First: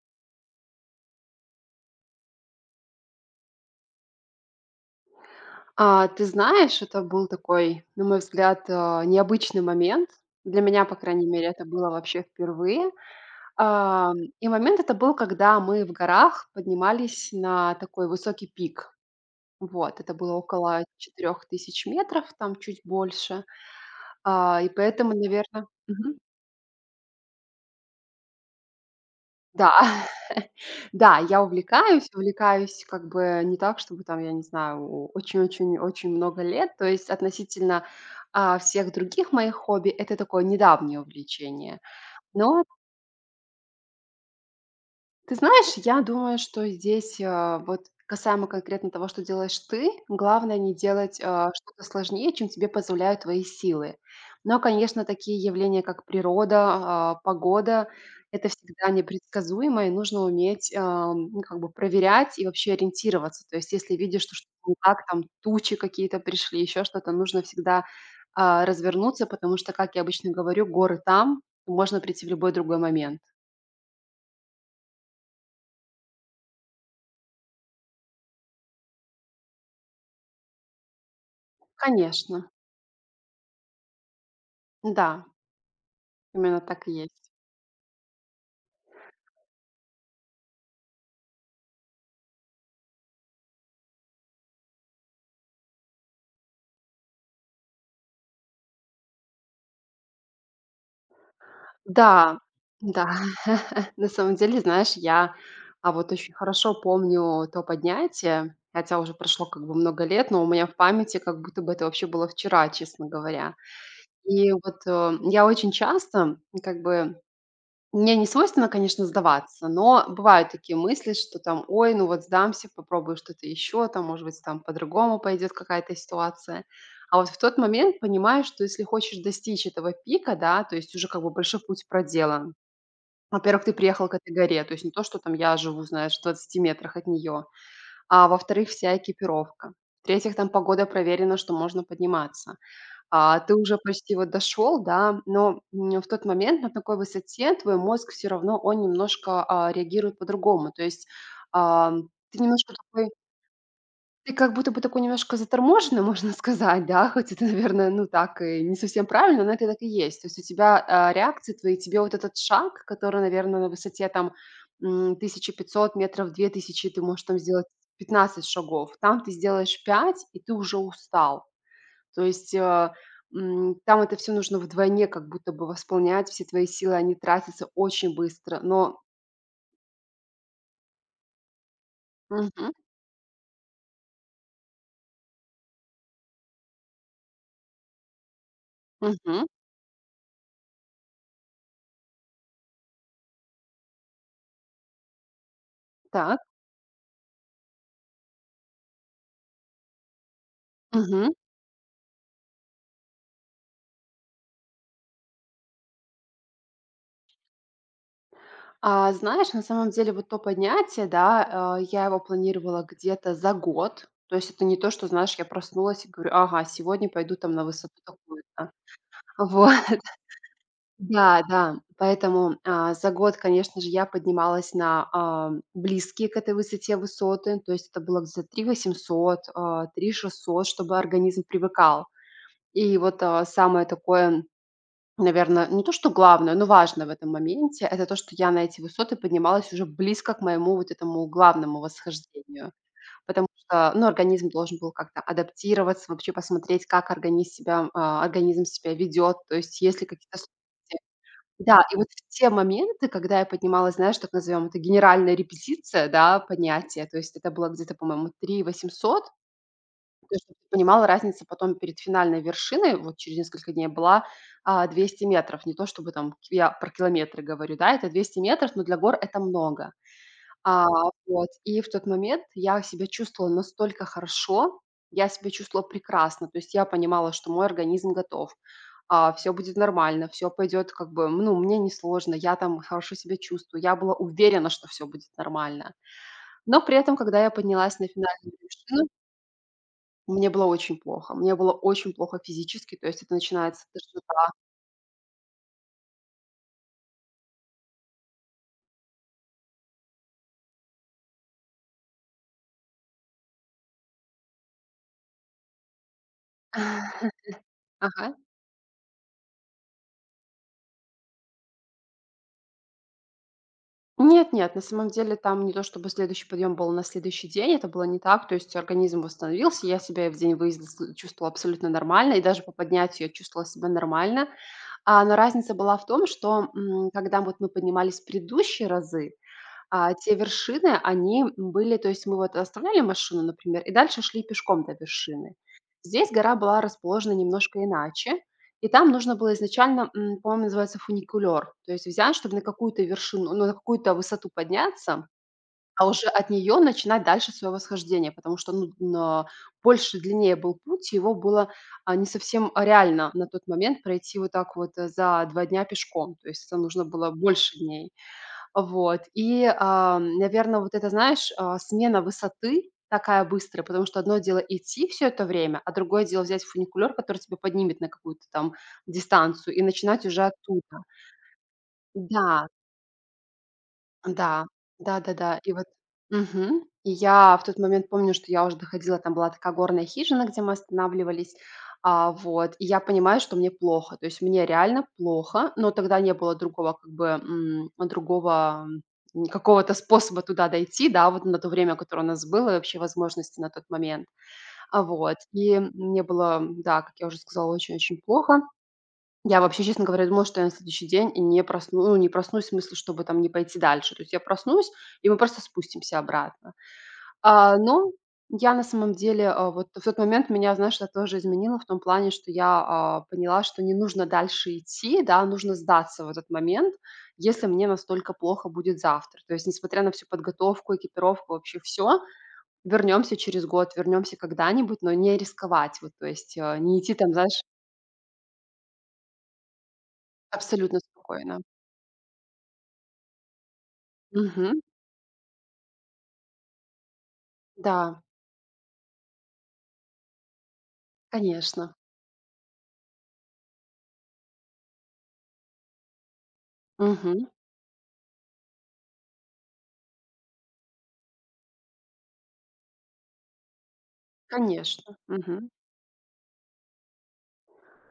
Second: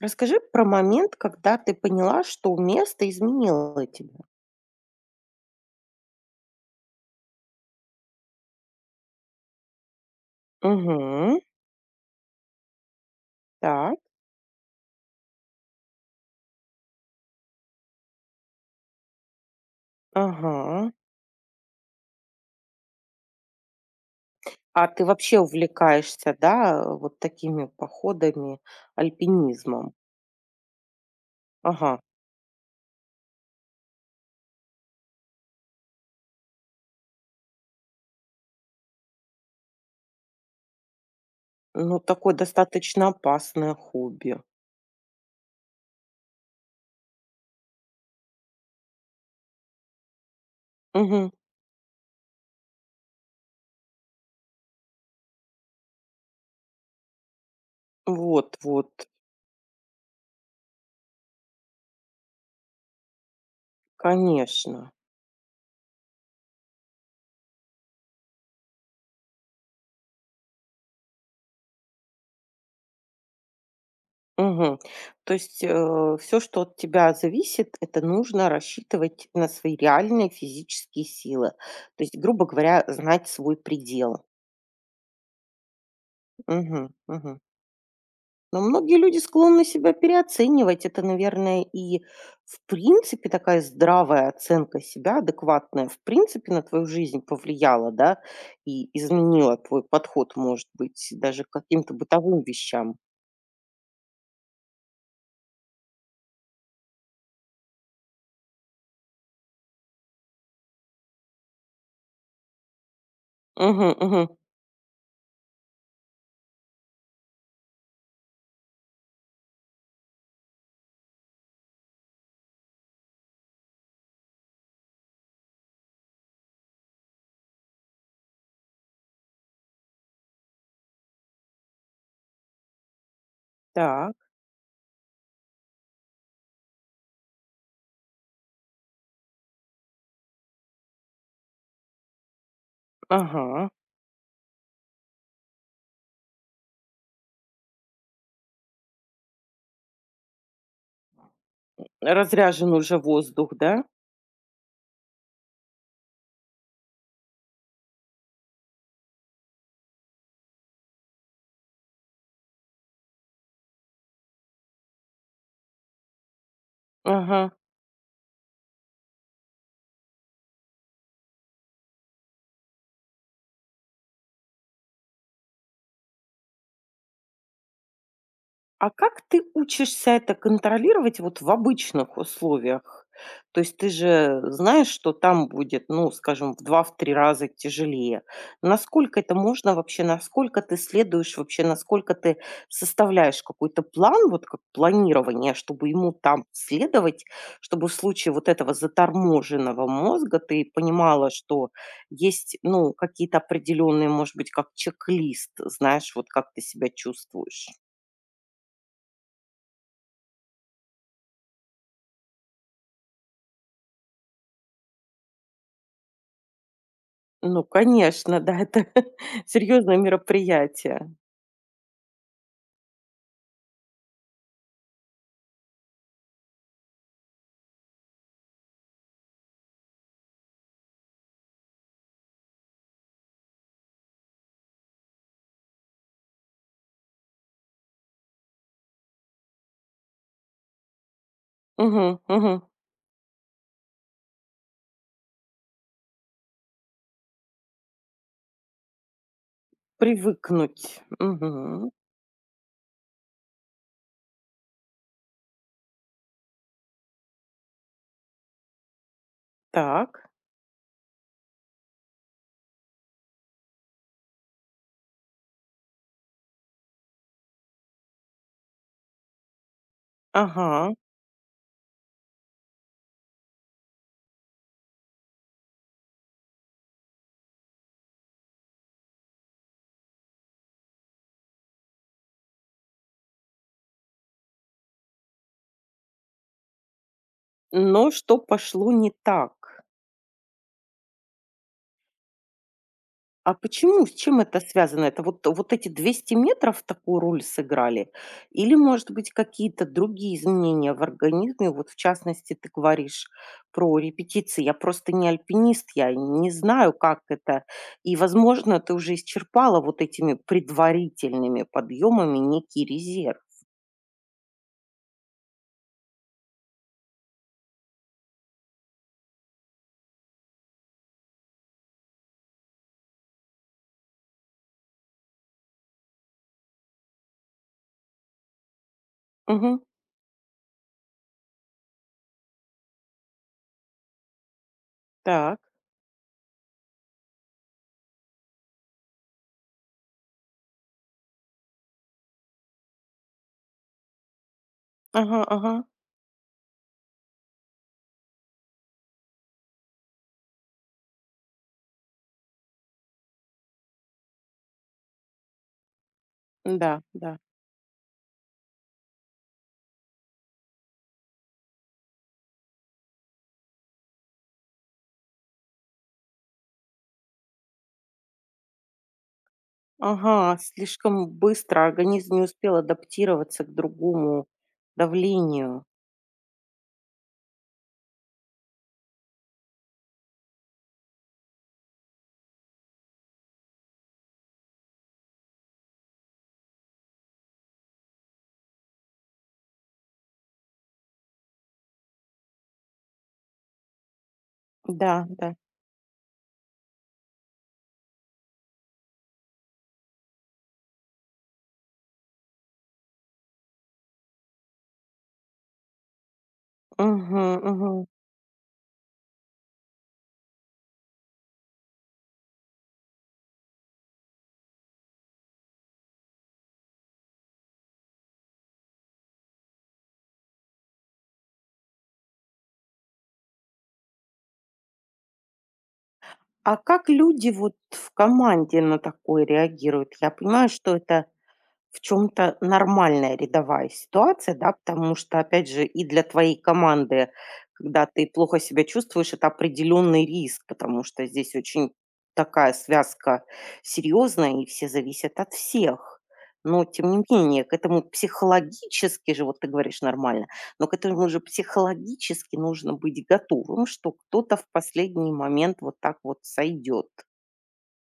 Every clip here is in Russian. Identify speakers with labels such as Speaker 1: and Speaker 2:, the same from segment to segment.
Speaker 1: Расскажи про момент, когда ты поняла, что место изменило тебя.
Speaker 2: Ты знаешь, это был такой, на мой взгляд, необычный момент. Для меня, по крайней
Speaker 1: Угу.
Speaker 2: мере, это было вообще впервые.
Speaker 1: Так.
Speaker 2: Ам, и момент это был, когда мы в горах поднимались на такой высокий пик. Вот, это было около
Speaker 1: Ага.
Speaker 2: 4000 метров, там чуть больше. А, и
Speaker 1: А ты
Speaker 2: поэтому,
Speaker 1: вообще
Speaker 2: наверное.
Speaker 1: увлекаешься, да, вот такими походами,
Speaker 2: Да,
Speaker 1: альпинизмом?
Speaker 2: да, я
Speaker 1: Ага.
Speaker 2: увлекаюсь, как бы не так, чтобы там, я не знаю, о очень-очень-очень много лет. То есть относительно, всех других моих хобби, это такое недавнее увлечение.
Speaker 1: Ну, такое
Speaker 2: Но
Speaker 1: достаточно опасное хобби.
Speaker 2: ты знаешь, я думаю, что здесь, вот касаемо конкретно того, что делаешь ты, главное не делать,
Speaker 1: Угу.
Speaker 2: что-то сложнее, чем тебе позволяют твои силы. Но, конечно, такие явления, как природа, погода — это
Speaker 1: Вот, вот,
Speaker 2: всегда непредсказуемо, и нужно уметь, ну, как бы проверять и вообще ориентироваться. То есть если видишь, что что-то не
Speaker 1: конечно.
Speaker 2: так, там тучи какие-то пришли, еще что-то, нужно всегда, развернуться, потому что, как я обычно говорю, горы там, можно прийти в любой другой момент.
Speaker 1: Мгм. То есть все, что от тебя зависит, это нужно рассчитывать на свои реальные физические силы. То есть,
Speaker 2: Конечно,
Speaker 1: грубо говоря, знать свой предел.
Speaker 2: да. Именно
Speaker 1: Мгм,
Speaker 2: так и есть.
Speaker 1: мгм. Но многие люди склонны себя переоценивать. Это, наверное, и в принципе такая здравая оценка себя, адекватная, в принципе на твою жизнь повлияла, да, и изменила твой подход, может быть, даже к каким-то
Speaker 2: Да,
Speaker 1: бытовым вещам.
Speaker 2: да. На самом деле, знаешь, я, вот очень хорошо помню то поднятие, хотя уже прошло как бы много лет, но у меня в памяти как будто бы это вообще было вчера, честно говоря.
Speaker 1: Угу, угу.
Speaker 2: И вот, я очень часто, как бы мне не свойственно, конечно, сдаваться, но бывают такие мысли, что там, ой, ну вот сдамся, попробую что-то еще, там, может быть, там по-другому пойдет какая-то ситуация. А вот в тот момент понимаешь, что если хочешь достичь этого пика, да, то есть уже как бы большой путь проделан. Во-первых, ты приехал к
Speaker 1: Так,
Speaker 2: этой горе, то есть не то, что там я живу, знаешь, в 20 метрах от нее, а во-вторых, вся экипировка. В-третьих, там погода проверена, что можно подниматься. Ты
Speaker 1: ага.
Speaker 2: уже почти вот дошел, да, но, в тот момент на такой высоте твой мозг все равно, он немножко, реагирует по-другому. То есть, ты
Speaker 1: Разряжен
Speaker 2: немножко
Speaker 1: уже
Speaker 2: такой,
Speaker 1: воздух, да?
Speaker 2: ты как будто бы такой немножко заторможенный, можно сказать, да, хоть это, наверное, ну, так и не совсем правильно, но это так и есть. То есть у тебя, реакции твои, тебе вот этот шаг, который, наверное, на высоте там, 1500 метров, 2000, ты можешь там
Speaker 1: Ага.
Speaker 2: сделать 15 шагов, там ты сделаешь 5 и ты уже устал. То есть, там это все нужно вдвойне как будто бы восполнять, все твои силы, они тратятся очень быстро.
Speaker 1: А
Speaker 2: Но
Speaker 1: как ты учишься это контролировать вот в обычных
Speaker 2: мгм,
Speaker 1: условиях? То есть ты же знаешь, что там будет, ну, скажем, в 2 три раза тяжелее. Насколько это
Speaker 2: мгм.
Speaker 1: можно вообще, насколько ты следуешь вообще, насколько ты составляешь какой-то план, вот как планирование, чтобы ему
Speaker 2: Так.
Speaker 1: там следовать, чтобы в случае вот этого заторможенного мозга ты понимала,
Speaker 2: Мгм.
Speaker 1: что есть, ну, какие-то определенные, может быть, как чек-лист, знаешь, вот как ты себя чувствуешь.
Speaker 2: Знаешь, на самом деле вот то поднятие, да, я его планировала где-то за год. То есть это не то, что, знаешь, я проснулась и говорю: "Ага, сегодня пойду там
Speaker 1: Ну,
Speaker 2: на высоту
Speaker 1: конечно, да,
Speaker 2: такую-то".
Speaker 1: это
Speaker 2: Вот.
Speaker 1: серьезное мероприятие.
Speaker 2: Да, да, поэтому, за год, конечно же, я поднималась на, близкие к этой высоте высоты, то есть это было где-то 3800, 3600, чтобы организм привыкал. И вот, самое такое, наверное, не то что главное, но важное в этом моменте — это то, что я на эти высоты поднималась уже близко к моему вот этому главному
Speaker 1: Мгм, мгм.
Speaker 2: восхождению. Потому что, ну, организм должен был как-то адаптироваться, вообще посмотреть, как организм себя ведет, то есть есть ли какие-то,
Speaker 1: Привыкнуть.
Speaker 2: да,
Speaker 1: Мгм.
Speaker 2: и вот в те моменты, когда я поднималась, знаешь, так назовем, это генеральная репетиция, да, поднятие, то есть это было где-то, по-моему, 3800.
Speaker 1: Так.
Speaker 2: То есть чтоб ты понимала, разница потом перед финальной вершиной, вот через несколько дней была, 200 метров. Не то чтобы там я про километры говорю, да, это 200 метров, но для гор это много. А,
Speaker 1: Ага.
Speaker 2: вот, и в тот момент я себя чувствовала настолько хорошо, я себя чувствовала прекрасно. То есть я понимала, что мой организм готов, все будет нормально, все пойдет как бы, ну, мне не сложно, я там хорошо себя чувствую. Я была уверена, что все будет нормально. Но при этом, когда я поднялась на
Speaker 1: Но что
Speaker 2: финальную
Speaker 1: пошло
Speaker 2: вершину,
Speaker 1: не так?
Speaker 2: мне было очень плохо. Мне было очень плохо физически, то есть это
Speaker 1: А
Speaker 2: начинается
Speaker 1: почему? С чем
Speaker 2: тошнота.
Speaker 1: это связано? Это вот эти 200 метров такую роль сыграли? Или, может быть, какие-то другие изменения в организме? Вот, в частности, ты говоришь про репетиции. Я просто не альпинист, я не знаю, как это. И,
Speaker 2: Ага.
Speaker 1: возможно, ты уже исчерпала вот этими предварительными подъемами некий резерв.
Speaker 2: Нет, нет, на самом деле там не то чтобы следующий подъем был на следующий день, это было не так. То есть организм восстановился, я себя и в день выезда с чувствовала абсолютно нормально, и даже по поднятию я чувствовала себя нормально. Но разница была в том, что, когда вот мы поднимались в предыдущие разы,
Speaker 1: Мгм.
Speaker 2: а те вершины, они были, то есть мы вот оставляли машину, например, и дальше шли пешком до вершины.
Speaker 1: Так.
Speaker 2: Здесь гора была расположена немножко иначе, и там нужно было изначально, по-моему, называется фуникулер, то есть взять, чтобы на какую-то вершину, ну, на какую-то высоту подняться,
Speaker 1: Ага, ага.
Speaker 2: а уже от нее начинать дальше свое восхождение, потому что, ну, на больше, длиннее был путь, и его было, не совсем реально на тот момент пройти вот так вот, за 2 дня пешком, то есть это
Speaker 1: Да,
Speaker 2: нужно было
Speaker 1: да.
Speaker 2: больше дней. Вот. И, наверное, вот это, знаешь, смена высоты такая быстрая, потому что одно дело идти все это время, а другое дело взять фуникулер, который тебя поднимет на какую-то там дистанцию, и начинать уже
Speaker 1: Ага,
Speaker 2: оттуда.
Speaker 1: слишком быстро организм не
Speaker 2: Да.
Speaker 1: успел адаптироваться к другому
Speaker 2: Да, да-да-да. И
Speaker 1: давлению.
Speaker 2: вот мгм. И я в тот момент помню, что я уже доходила, там была такая горная хижина, где мы останавливались. Вот, и я понимаю, что мне плохо. То есть мне реально плохо, но тогда не было другого, какого-то способа туда дойти, да, вот на то время, которое у нас было, и вообще возможности на тот момент.
Speaker 1: Да,
Speaker 2: Вот,
Speaker 1: да.
Speaker 2: и мне было, да, как я уже сказала, очень-очень плохо. Я вообще, честно говоря, думала, что я на следующий день не просну ну, не проснусь в смысле, чтобы там не пойти дальше. То есть я проснусь, и мы просто спустимся обратно.
Speaker 1: Мгм,
Speaker 2: А,
Speaker 1: мгм.
Speaker 2: но я на самом деле, вот в тот момент меня, знаешь, это тоже изменило в том плане, что я, поняла, что не нужно дальше идти, да, нужно сдаться в этот момент, если мне настолько плохо будет завтра. То есть, несмотря на всю подготовку, экипировку, вообще все, вернемся через год, вернемся когда-нибудь, но не рисковать. Вот, то есть,
Speaker 1: А
Speaker 2: не
Speaker 1: как
Speaker 2: идти там,
Speaker 1: люди
Speaker 2: знаешь,
Speaker 1: вот в команде на такое реагируют? Я понимаю, что
Speaker 2: абсолютно
Speaker 1: это
Speaker 2: спокойно.
Speaker 1: в чем то нормальная рядовая ситуация, да,
Speaker 2: Мгм.
Speaker 1: потому что, опять же, и для твоей команды, когда
Speaker 2: Да,
Speaker 1: ты плохо себя чувствуешь, это определенный риск, потому что здесь очень
Speaker 2: конечно.
Speaker 1: такая связка серьезная, и все зависят от всех. Но, тем не
Speaker 2: Мгм.
Speaker 1: менее, к этому психологически же, вот ты говоришь нормально, но к этому же психологически нужно быть готовым, что кто-то в
Speaker 2: Конечно.
Speaker 1: последний
Speaker 2: Мгм.
Speaker 1: момент вот так вот сойдет.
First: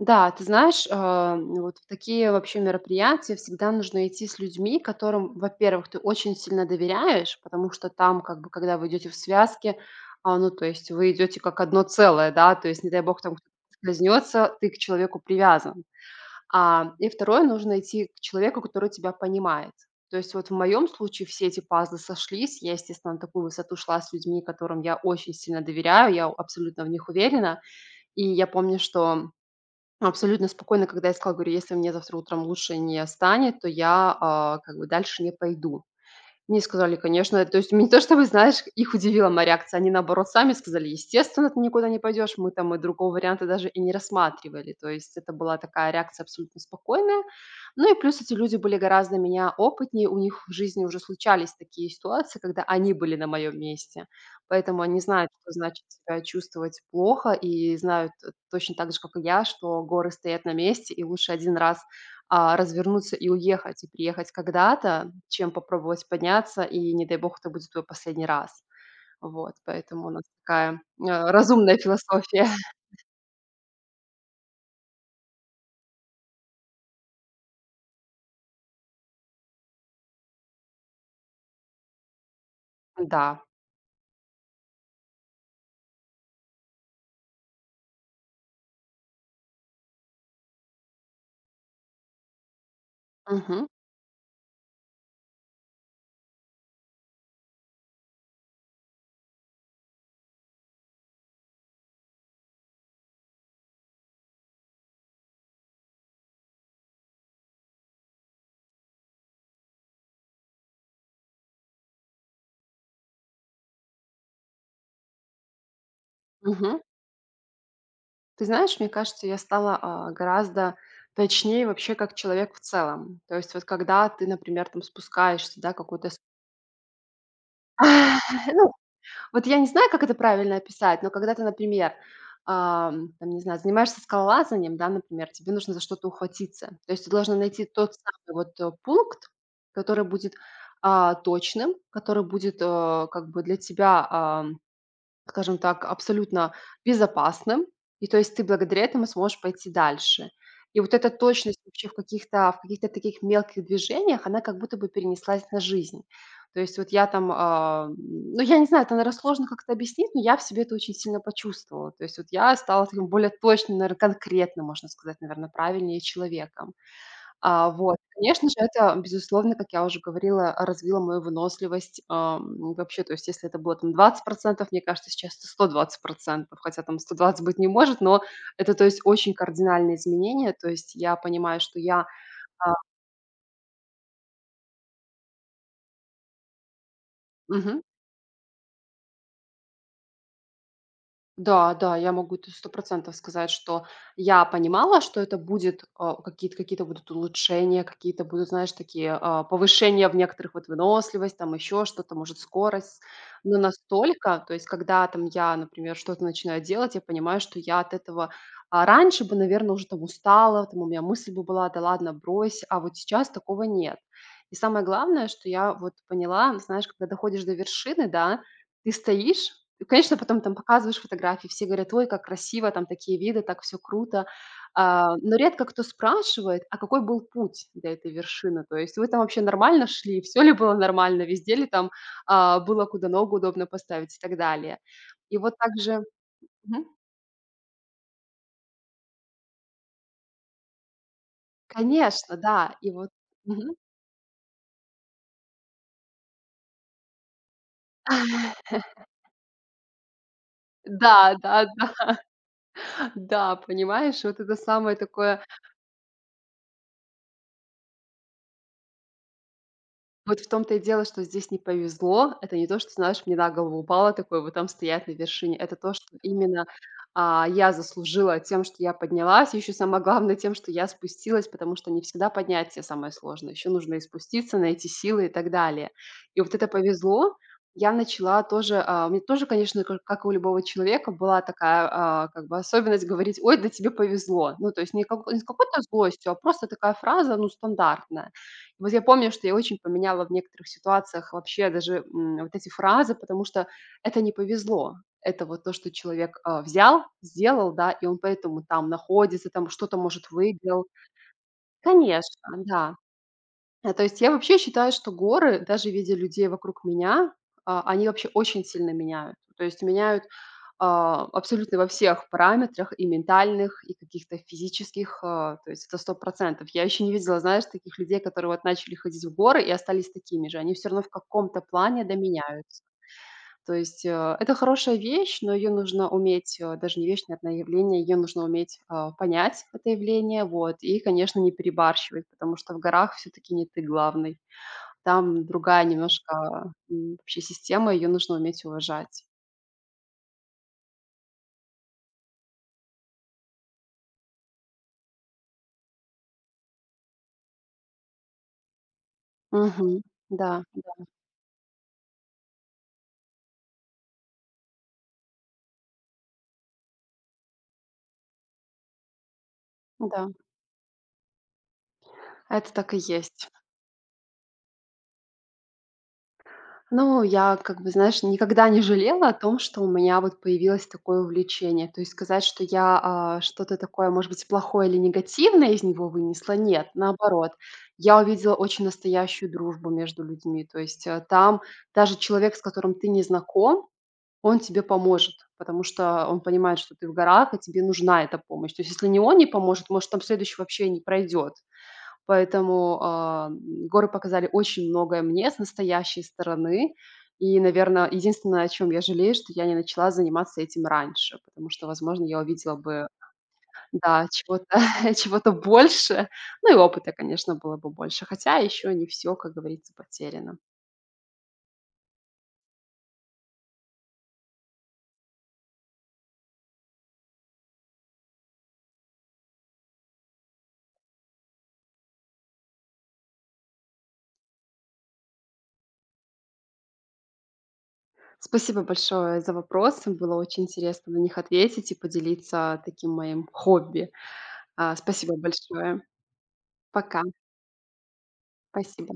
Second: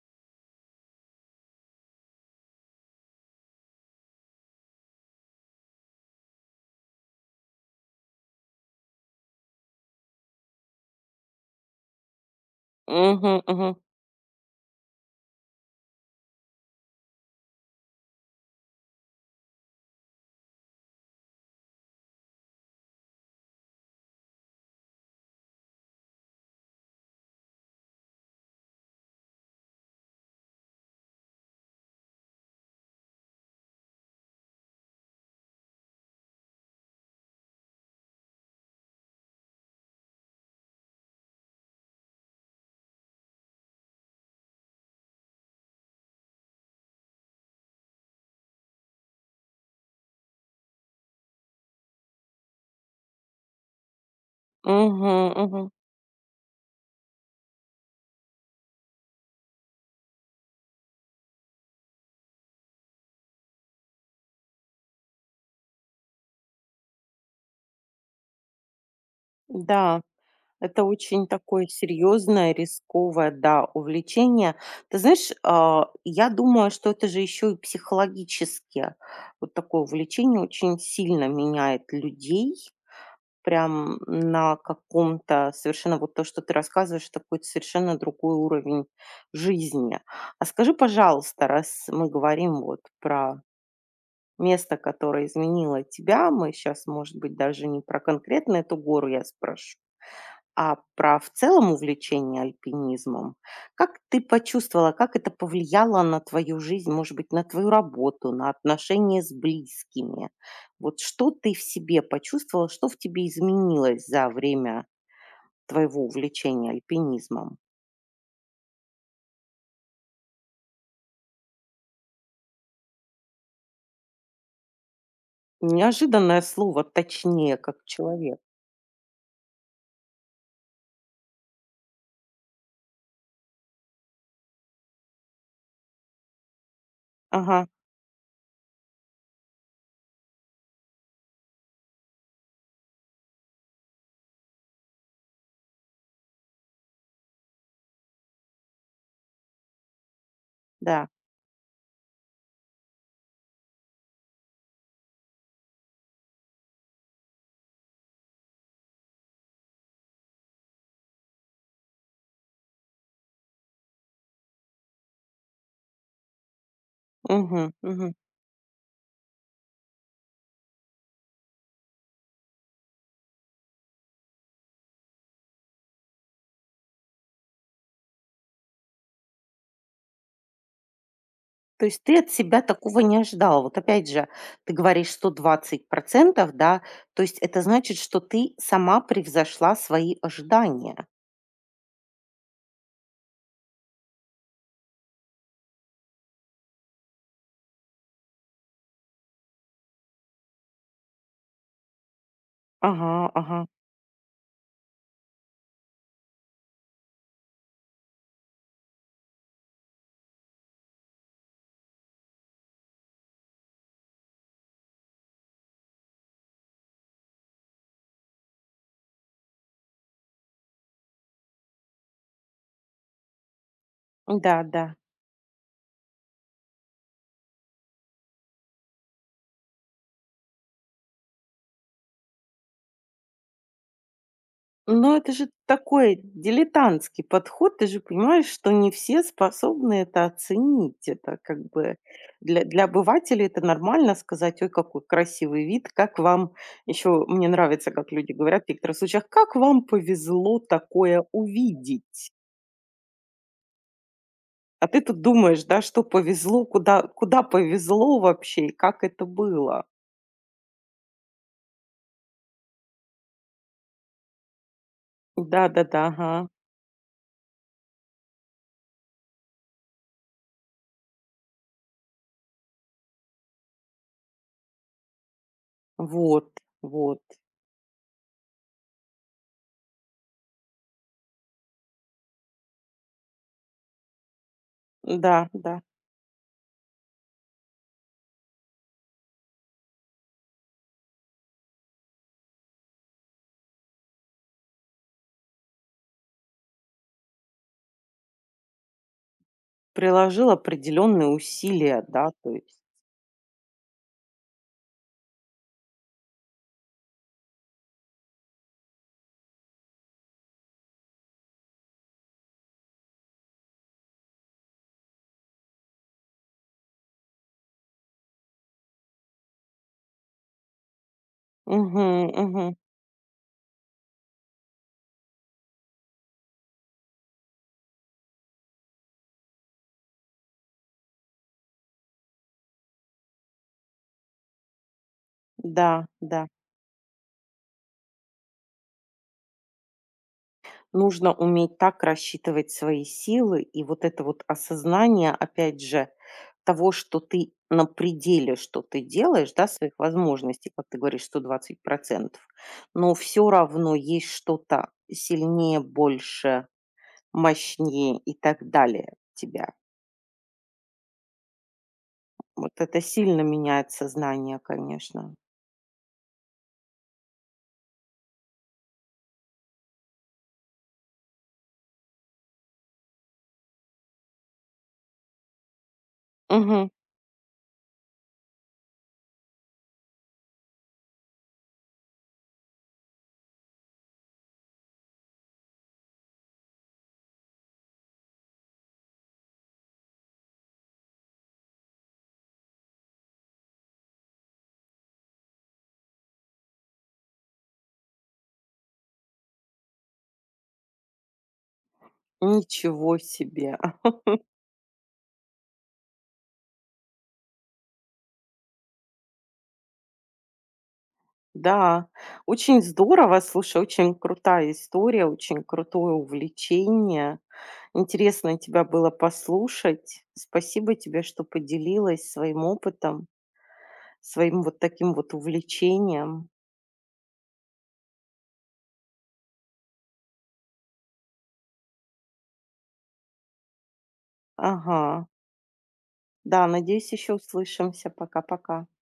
Speaker 2: Да, ты знаешь, ну, вот в такие вообще мероприятия всегда нужно идти с людьми, которым, во-первых, ты очень сильно доверяешь, потому что там, как бы, когда вы идете в связке, ну, то есть вы идете как одно целое, да, то есть, не дай бог, там
Speaker 1: Угу,
Speaker 2: кто-то
Speaker 1: угу,
Speaker 2: скользнется, ты к человеку привязан. И второе, нужно идти к человеку, который тебя понимает. То есть вот в моем случае все эти пазлы сошлись. Я, естественно, на такую высоту шла с людьми, которым я очень сильно доверяю, я абсолютно в них уверена. И я помню, что абсолютно спокойно, когда я сказала, говорю, если мне завтра утром лучше не станет, то я, как бы дальше не пойду. Мне сказали: "Конечно". То есть, не то что, вы знаешь, их удивила моя реакция, они, наоборот, сами сказали: "Естественно, ты никуда не пойдешь". Мы там и другого варианта даже и не рассматривали. То есть это была такая реакция абсолютно спокойная. Ну и плюс эти люди были гораздо меня опытнее, у них в жизни уже случались такие ситуации, когда они были на моем месте. Поэтому они
Speaker 1: угу,
Speaker 2: знают, что
Speaker 1: угу.
Speaker 2: значит себя чувствовать плохо, и знают, точно так же, как и я, что горы стоят на месте, и лучше один раз развернуться и уехать, и приехать когда-то, чем попробовать подняться, и, не дай бог, это будет твой последний раз. Вот,
Speaker 1: Да.
Speaker 2: поэтому у нас такая,
Speaker 1: Это очень такое
Speaker 2: разумная философия.
Speaker 1: серьезное, рисковое, да, увлечение. Ты знаешь, я думаю, что это же еще и психологически. Вот такое увлечение очень сильно меняет людей
Speaker 2: Да.
Speaker 1: прям на каком-то совершенно, вот то, что ты рассказываешь, такой совершенно другой уровень жизни. А скажи, пожалуйста, раз мы говорим вот про
Speaker 2: Мгм.
Speaker 1: место, которое изменило тебя, мы сейчас, может быть, даже не про конкретно эту гору я спрошу, а про в целом увлечение альпинизмом, как ты почувствовала, как это повлияло на твою жизнь, может быть, на твою работу, на отношения с близкими? Вот что ты в себе почувствовала, что в тебе изменилось за время твоего увлечения
Speaker 2: Мгм.
Speaker 1: альпинизмом?
Speaker 2: Ты знаешь, мне кажется, я стала, гораздо точнее вообще как человек в целом. То есть вот когда ты, например, там спускаешься, да, какой-то с
Speaker 1: Неожиданное слово, точнее, как человек.
Speaker 2: ну, вот я не знаю, как это правильно описать, но когда ты, например, там, не знаю, занимаешься скалолазанием, да, например, тебе нужно за что-то ухватиться. То есть ты должна найти
Speaker 1: Ага,
Speaker 2: тот самый вот пункт, который будет, точным, который будет, как бы для тебя, скажем так, абсолютно безопасным. И то есть ты благодаря этому сможешь пойти дальше. И вот
Speaker 1: да.
Speaker 2: эта точность вообще в каких-то таких мелких движениях, она как будто бы перенеслась на жизнь. То есть вот я там, ну, я не знаю, это, наверное, сложно как-то объяснить, но я в себе это очень сильно почувствовала. То есть вот я стала таким более точным, наверное, конкретным, можно сказать, наверное, правильнее человеком.
Speaker 1: Мгм,
Speaker 2: Вот,
Speaker 1: мгм.
Speaker 2: конечно же, это, безусловно, как я уже говорила, развило мою выносливость. Вообще, то есть если это было там 20, мне кажется, сейчас это 120, хотя там 120 быть не может, но это, то есть, очень кардинальные изменения. То есть я понимаю, что
Speaker 1: То есть
Speaker 2: я,
Speaker 1: ты от себя
Speaker 2: а
Speaker 1: такого не ожидала. Вот опять же, ты говоришь 120%, да, то есть это
Speaker 2: мгм.
Speaker 1: значит, что ты сама превзошла свои ожидания.
Speaker 2: Да, да, я могу это 100% сказать, что я понимала, что это будет, какие-то, будут улучшения, какие-то будут, знаешь, такие, повышения в некоторых, вот выносливость, там еще что-то, может, скорость.
Speaker 1: Ага,
Speaker 2: Но
Speaker 1: ага.
Speaker 2: настолько, то есть когда там я, например, что-то начинаю делать, я понимаю, что я от этого, раньше бы, наверное, уже там устала, там у меня мысль бы была: "Да ладно, брось". А вот сейчас такого нет. И самое главное, что я вот поняла, знаешь, когда доходишь до вершины, да, ты стоишь и, конечно, потом там показываешь фотографии, все говорят: "Ой, как красиво, там такие виды, так все круто".
Speaker 1: Да-да.
Speaker 2: Но редко кто спрашивает, а какой был путь для этой вершины? То есть вы там вообще нормально шли? Все ли было нормально? Везде ли там, было куда ногу удобно поставить и так далее?
Speaker 1: Но это
Speaker 2: И
Speaker 1: же
Speaker 2: вот также,
Speaker 1: такой
Speaker 2: мгм.
Speaker 1: дилетантский подход. Ты же понимаешь, что не все способны это оценить. Это как бы
Speaker 2: Конечно,
Speaker 1: для,
Speaker 2: да. И вот
Speaker 1: обывателя это
Speaker 2: мгм.
Speaker 1: нормально сказать, ой, какой красивый вид, как вам, еще мне нравится, как люди говорят в некоторых случаях, как вам повезло такое
Speaker 2: Да, да, да,
Speaker 1: увидеть.
Speaker 2: да, понимаешь, вот это
Speaker 1: А
Speaker 2: самое
Speaker 1: ты тут
Speaker 2: такое.
Speaker 1: думаешь, да, что повезло, куда повезло вообще и как это было.
Speaker 2: Вот в том-то и дело, что здесь не повезло. Это не то, что, знаешь, мне на голову упало такое, вот там стоять на вершине. Это то,
Speaker 1: Да-да-да,
Speaker 2: что
Speaker 1: ага.
Speaker 2: именно, я заслужила тем, что я поднялась, и еще самое главное тем, что я спустилась, потому что не всегда поднятие самое сложное. Еще нужно и спуститься, найти силы и так далее. И
Speaker 1: Вот,
Speaker 2: вот это
Speaker 1: вот.
Speaker 2: повезло. Я начала тоже, у меня тоже, конечно, как у любого человека, была такая, как бы особенность говорить: "Ой, да тебе повезло". Ну, то есть не как не с
Speaker 1: Да, да.
Speaker 2: какой-то злостью, а просто такая фраза, ну, стандартная. Вот я помню, что я очень поменяла в некоторых ситуациях вообще даже, вот эти фразы, потому что это не повезло. Это вот то, что человек, взял, сделал, да, и он поэтому там находится, там что-то, может,
Speaker 1: Приложил
Speaker 2: выиграл.
Speaker 1: определенные усилия, да,
Speaker 2: Конечно,
Speaker 1: то есть.
Speaker 2: да. То есть я вообще считаю, что горы, даже видя людей вокруг меня, они вообще очень сильно меняют. То есть меняют абсолютно во всех параметрах, и ментальных, и каких-то физических, то есть это 100%. Я еще не видела, знаешь, таких людей, которые вот начали ходить в горы и остались такими же. Они все равно в каком-то
Speaker 1: Угу,
Speaker 2: плане доменяют.
Speaker 1: угу.
Speaker 2: То есть это хорошая вещь, но ее нужно уметь, даже не вещь, наверное, а явление, ее нужно уметь понять, это явление, вот, и, конечно, не перебарщивать, потому что в горах все-таки не ты главный. Там другая
Speaker 1: Да, да.
Speaker 2: немножко, вообще система, ее нужно уметь уважать.
Speaker 1: Нужно уметь так рассчитывать свои силы, и вот это вот осознание, опять же, того, что ты на пределе, что ты делаешь, да,
Speaker 2: Мгм.
Speaker 1: своих
Speaker 2: Да,
Speaker 1: возможностей, как ты говоришь, 120%, но все равно есть что-то сильнее, больше, мощнее и так далее тебя.
Speaker 2: да,
Speaker 1: Вот
Speaker 2: это так и
Speaker 1: это сильно
Speaker 2: есть.
Speaker 1: меняет сознание, конечно.
Speaker 2: Ну, я, как бы, знаешь, никогда не жалела о том, что у меня вот появилось такое увлечение. То есть сказать, что я, что-то такое, может быть, плохое или негативное из него вынесла,
Speaker 1: Мгм.
Speaker 2: нет, наоборот. Я увидела очень настоящую дружбу между людьми. То есть, там даже человек, с которым ты не знаком, он тебе поможет, потому что он понимает, что ты в горах, и тебе нужна эта помощь. То есть если не он не поможет, может, там следующий вообще не пройдет. Поэтому, горы показали очень многое мне с настоящей стороны. И, наверное, единственное, о чем я жалею, что я не начала заниматься этим раньше, потому что, возможно, я увидела бы,
Speaker 1: Ничего себе.
Speaker 2: да, чего-то чего-то больше. Ну и опыта, конечно, было бы больше, хотя еще не все, как говорится, потеряно.
Speaker 1: Да, очень здорово. Слушай, очень крутая история, очень крутое увлечение. Интересно тебя было послушать. Спасибо тебе, что поделилась своим опытом, своим вот таким вот увлечением.
Speaker 2: Спасибо большое за вопросы. Было очень интересно на них ответить и поделиться таким моим хобби.
Speaker 1: Ага.
Speaker 2: Спасибо большое.
Speaker 1: Да, надеюсь,
Speaker 2: Пока.
Speaker 1: еще услышимся. Пока-пока.
Speaker 2: Спасибо.